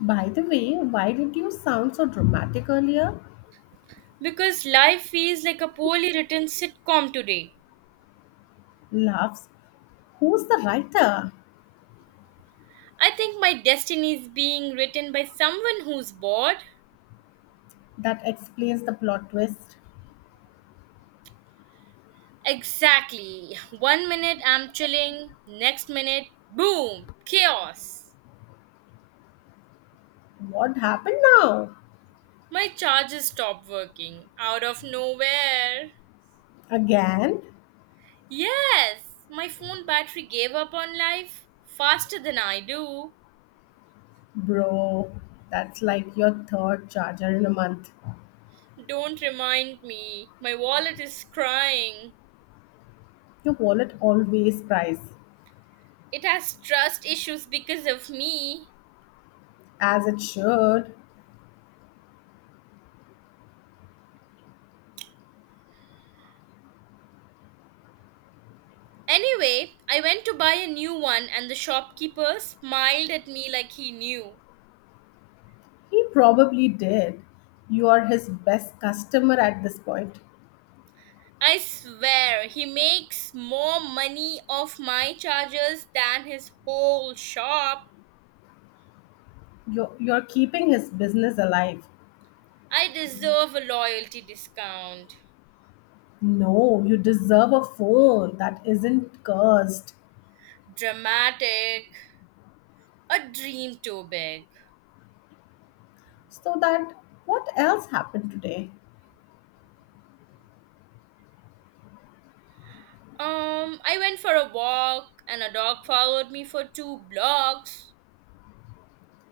By the way, why did you sound so dramatic earlier? Because life feels like a poorly written sitcom today. Laughs. Who's the writer? I think my destiny is being written by someone who's bored. That explains the plot twist. Exactly. One minute I'm chilling, next minute, boom, chaos. What happened now? My charger stopped working out of nowhere. Again? Yes, my phone battery gave up on life faster than I do. Bro, that's like your third charger in a month. Don't remind me, my wallet is crying. Your wallet always cries. It has trust issues because of me. As it should. Anyway, I went to buy a new one, and the shopkeeper smiled at me like he knew. He probably did. You are his best customer at this point. I swear, he makes more money off my charges than his whole shop. You're keeping his business alive. I deserve a loyalty discount. No, you deserve a phone that isn't cursed. Dramatic. A dream too big. So that what else happened today? I went for a walk, and a dog followed me for two blocks.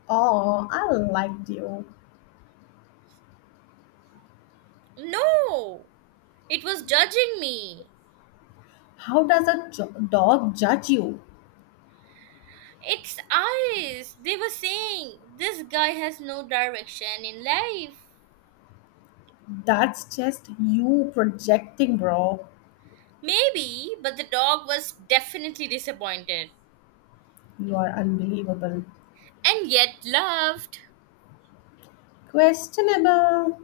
Oh, I liked you. No! It was judging me. How does a dog judge you? It's eyes. They were saying this guy has no direction in life. That's just you projecting, bro. Maybe, but the dog was definitely disappointed You are unbelievable. and yet loved. Questionable.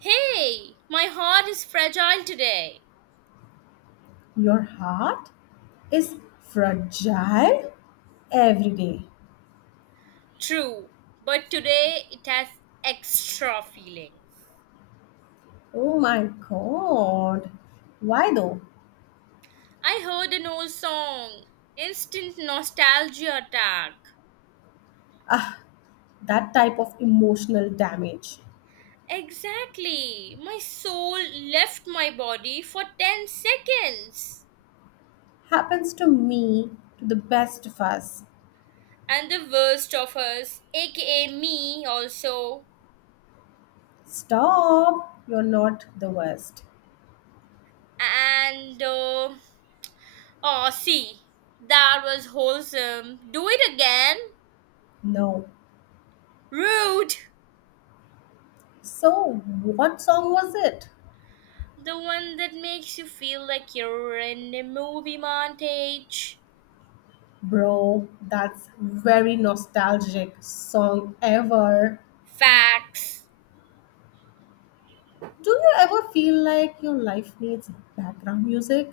Hey, my heart is fragile today. Your heart is fragile every day. True, but today it has extra feelings. Oh my god. Why though? I heard an old song, instant nostalgia attack. Ah, that type of emotional damage Exactly, my soul left my body for 10 seconds. happens to me, to the best of us. And the worst of us, aka me also, Stop, you're not the worst. and oh, see, that was wholesome. Do it again. No. Rude. So, what song was it? The one that makes you feel like you're in a movie montage. Bro, that's very nostalgic song ever. Facts. Do you ever feel like your life needs background music?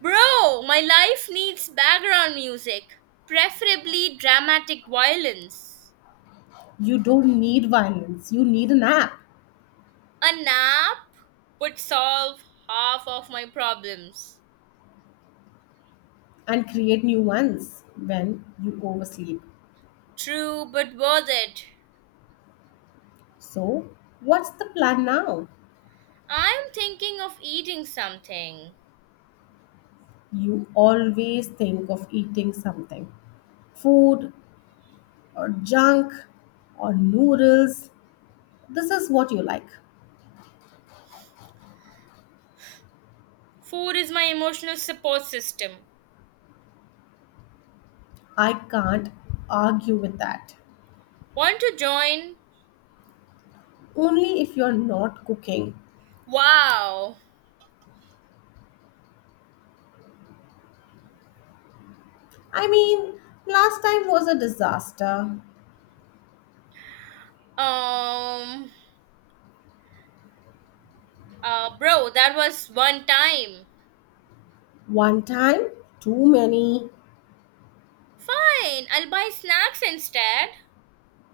Bro, my life needs background music, preferably dramatic violence. You don't need violence. You need an app A nap would solve half of my problems. and create new ones when you oversleep. True, but worth it. So, what's the plan now? I'm thinking of eating something. You always think of eating something food or junk or noodles. This is what you like. Food is my emotional support system. I can't argue with that. Want to join? Only if you're not cooking. Wow. I mean, last time was a disaster. Um bro, that was one time. One time, too many. Fine, I'll buy snacks instead.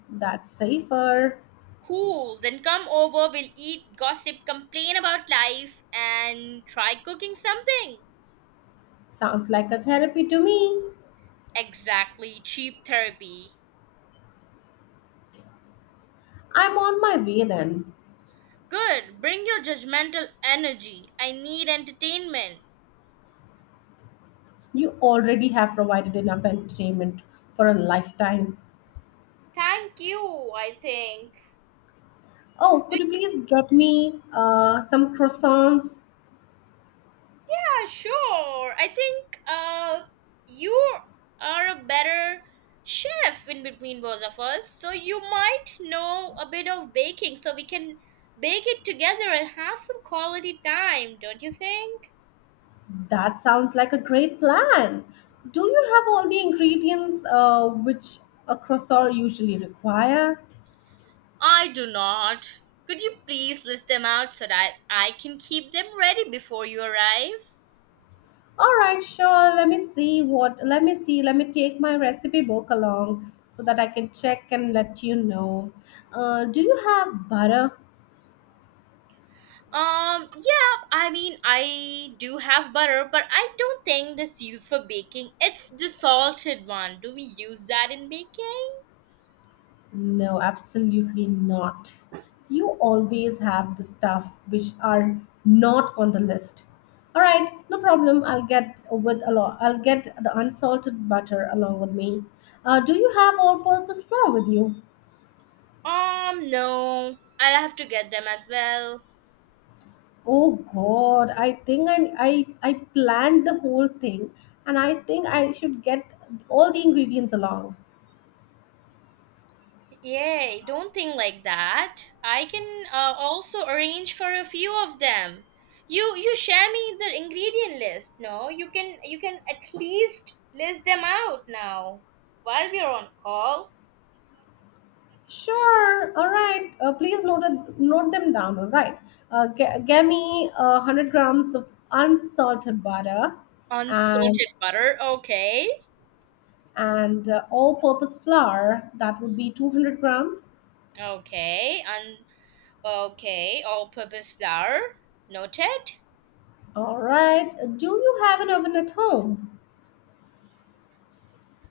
That's safer. Cool, then come over, we'll eat, gossip, complain about life, and try cooking something. Sounds like a therapy to me. Exactly, cheap therapy. I'm on my way then. Good, bring your judgmental energy. I need entertainment. You already have provided enough entertainment for a lifetime. Thank you, I think. Oh, could Yeah, you please get me some croissants? sure. I think you are a better chef in between both of us, so you might know a bit of baking, so we can bake it together and have some quality time, don't you think? That sounds like a great plan. Do you have all the ingredients which a croissant usually require? I do not. Could you please list them out so that I can keep them ready before you arrive? All right, sure. Let me see what. Let me see. Let me take my recipe book along so that I can check and let you know. Do you have butter? Yeah, I mean, I do have butter, but I don't think that's used for baking. It's the salted one. Do we use that in baking? No, absolutely not. You always have the stuff which are not on the list. All right, no problem. I'll get with a lot. I'll get the unsalted butter along with me. Do you have all-purpose flour with you? No. I'll have to get them as well. Oh God, I think I planned the whole thing, and I think I should get all the ingredients along. Yay, don't think like that. I can also arrange for a few of them. You share me the ingredient list, no? You can at least list them out now while we're on call. Sure. All right. Please note it. Note them down. All right. Give me 100 grams of unsalted butter, and Unsalted butter, okay. and all-purpose flour. That would be 200 grams. Okay, and okay, all-purpose flour, noted. All right. Do you have an oven at home?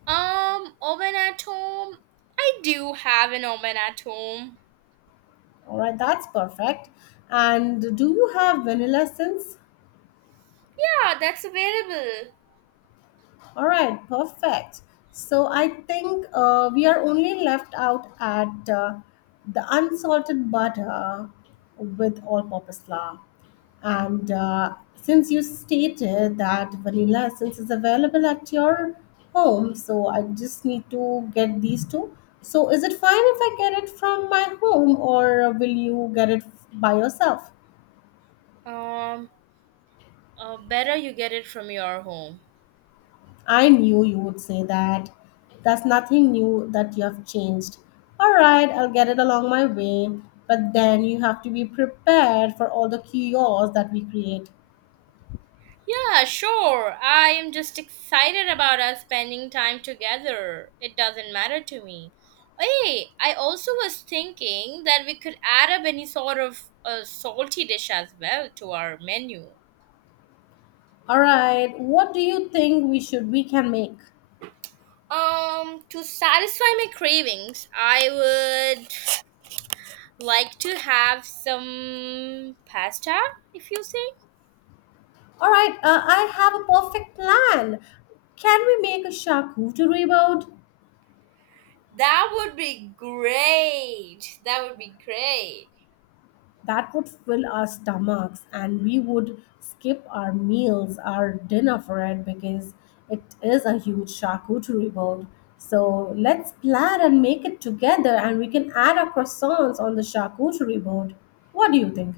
Oven at home. I do have an oven at home. All right. That's perfect. And do you have vanilla essence? Yeah, that's available. All right, perfect. So I think we are only left out at the unsalted butter with all-purpose flour. And since you stated that vanilla essence is available at your home, so I just need to get these two. So is it fine if I get it from my home, or will you get it by yourself? Um, better you get it from your home. I knew you would say that. That's nothing new that you have changed. All right, I'll get it along my way, but then you have to be prepared for all the chaos that we create. Yeah, sure. I am just excited about us spending time together. It doesn't matter to me. Hey, I also was thinking that we could add up any sort of a salty dish as well to our menu. All right, what do you think we can make? To satisfy my cravings, I would like to have some pasta, if you say. All right, I have a perfect plan. Can we make a charcuterie board? That would be great. That would be great. That would fill our stomachs and we would skip our meals, our dinner for it because it is a huge charcuterie board. So let's plan and make it together and we can add our croissants on the charcuterie board. What do you think?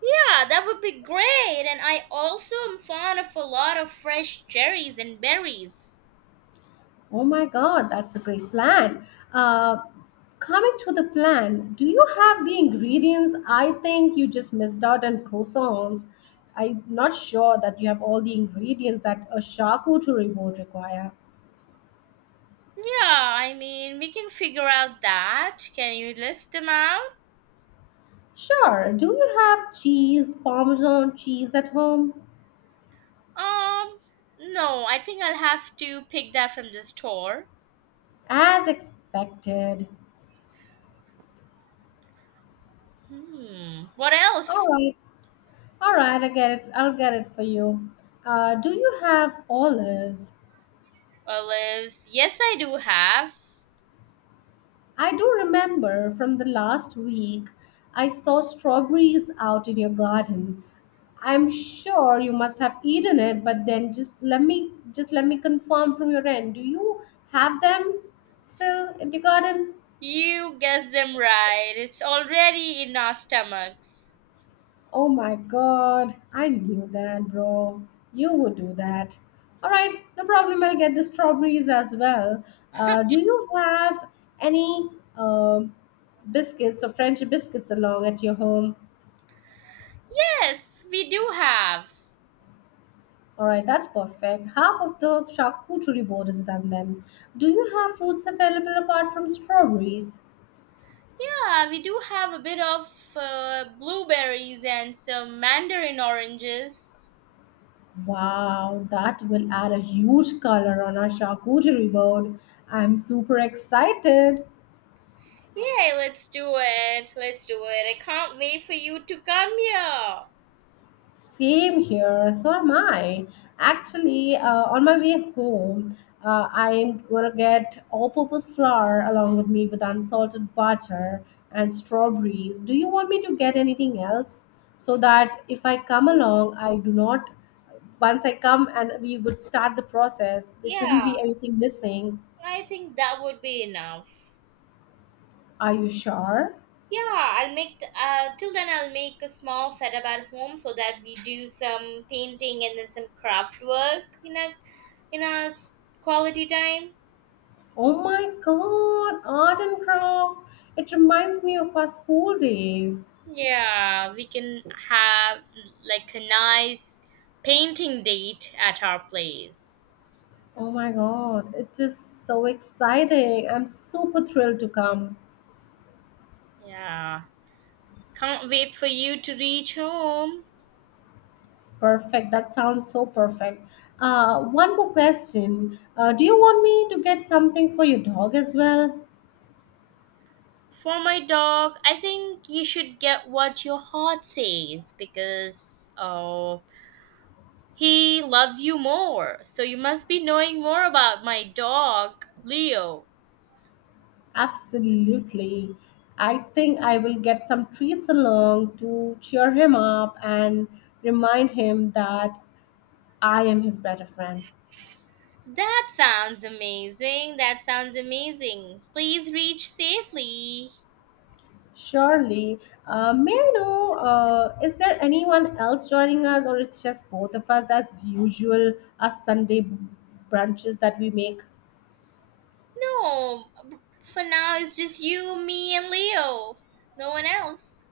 Yeah, that would be great. And I also am fond of a lot of fresh cherries and berries. Oh my god, that's a great plan. Uh, coming to the plan, do you have the ingredients? I think you just missed out on croissants. I'm not sure that you have all the ingredients that a charcuterie board require. Yeah, I mean, we can figure out that. Can you list them out? Sure, do you have cheese, Parmesan cheese at home? Um, no, I think I'll have to pick that from the store. As expected. Hmm, what All else? right, all right, I get it. I'll get it for you. Do you have olives? Olives. Yes, I do have. I do remember from the last week I saw strawberries out in your garden. I'm sure you must have eaten it, but then just let me confirm from your end. Do you have them still in the garden? You guessed them right. It's already in our stomachs. Oh my god, I knew that, bro. You would do that. All right, no problem. I'll get the strawberries as well. Do you have any um biscuits or French biscuits along at your home? Yes, we do have. All right, that's perfect. Half of the charcuterie board is done then. Do you have fruits available apart from strawberries? Yeah, we do have a bit of blueberries and some mandarin oranges. Wow, that will add a huge color on our charcuterie board. I'm super excited. Yay, let's do it. Let's do it. I can't wait for you to come here. Same here. So am I. Actually, on my way home, I'm gonna get all-purpose flour along with me with unsalted butter and strawberries. Do you want me to get anything else so that if I come along, I do not. Once I come and we would start the process, there shouldn't Yeah, be anything missing. I think that would be enough. Are you sure? Yeah, I'll make till then I'll make a small setup at home so that we do some painting and then some craft work in a in a s- quality time. Oh my God! Art and craft. It reminds me of our school days. Yeah, we can have like a nice painting date at our place. Oh my god, it is so exciting. I'm super thrilled to come. Yeah, can't wait for you to reach home. Perfect. That sounds so perfect. One more question. Do you want me to get something for your dog as well? For my dog, I think you should get what your heart says because oh, he loves you more, so you must be knowing more about my dog, Leo. Absolutely. I think I will get some treats along to cheer him up and remind him that I am his better friend. That sounds amazing. That sounds amazing. Please reach safely. Surely. May I know, is there anyone else joining us, or it's just both of us as usual, as Sunday brunches that we make? No, for now it's just you, me, and Leo. No one else.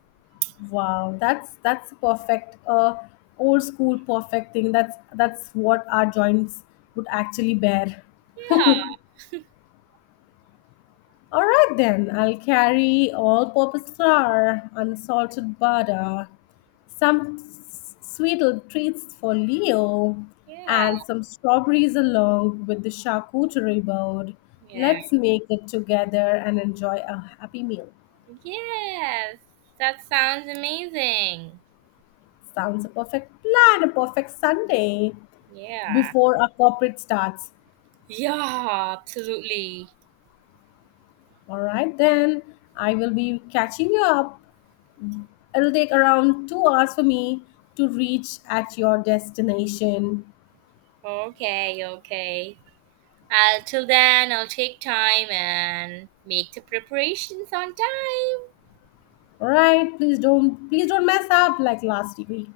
Wow, that's a perfect. Old school perfect thing. That's what our joints would actually bear. Yeah, All right then, I'll carry all-purpose flour, unsalted butter, some sweet little treats for Leo, yeah, and some strawberries along with the charcuterie board. yeah. Let's make it together and enjoy a happy meal. Yes, that sounds amazing. Sounds a perfect plan, a perfect Sunday Yeah. before our corporate starts. Yeah, absolutely. All right then, I will be catching you up. It'll take around 2 hours for me to reach at your destination. Okay, okay. I'll till then I'll take time and make the preparations on time. Alright, please don't mess up like last week.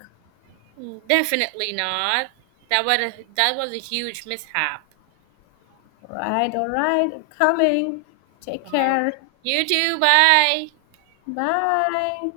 Definitely not. That was a huge mishap. Alright, alright, coming. Take Um, care. you too. Bye. Bye.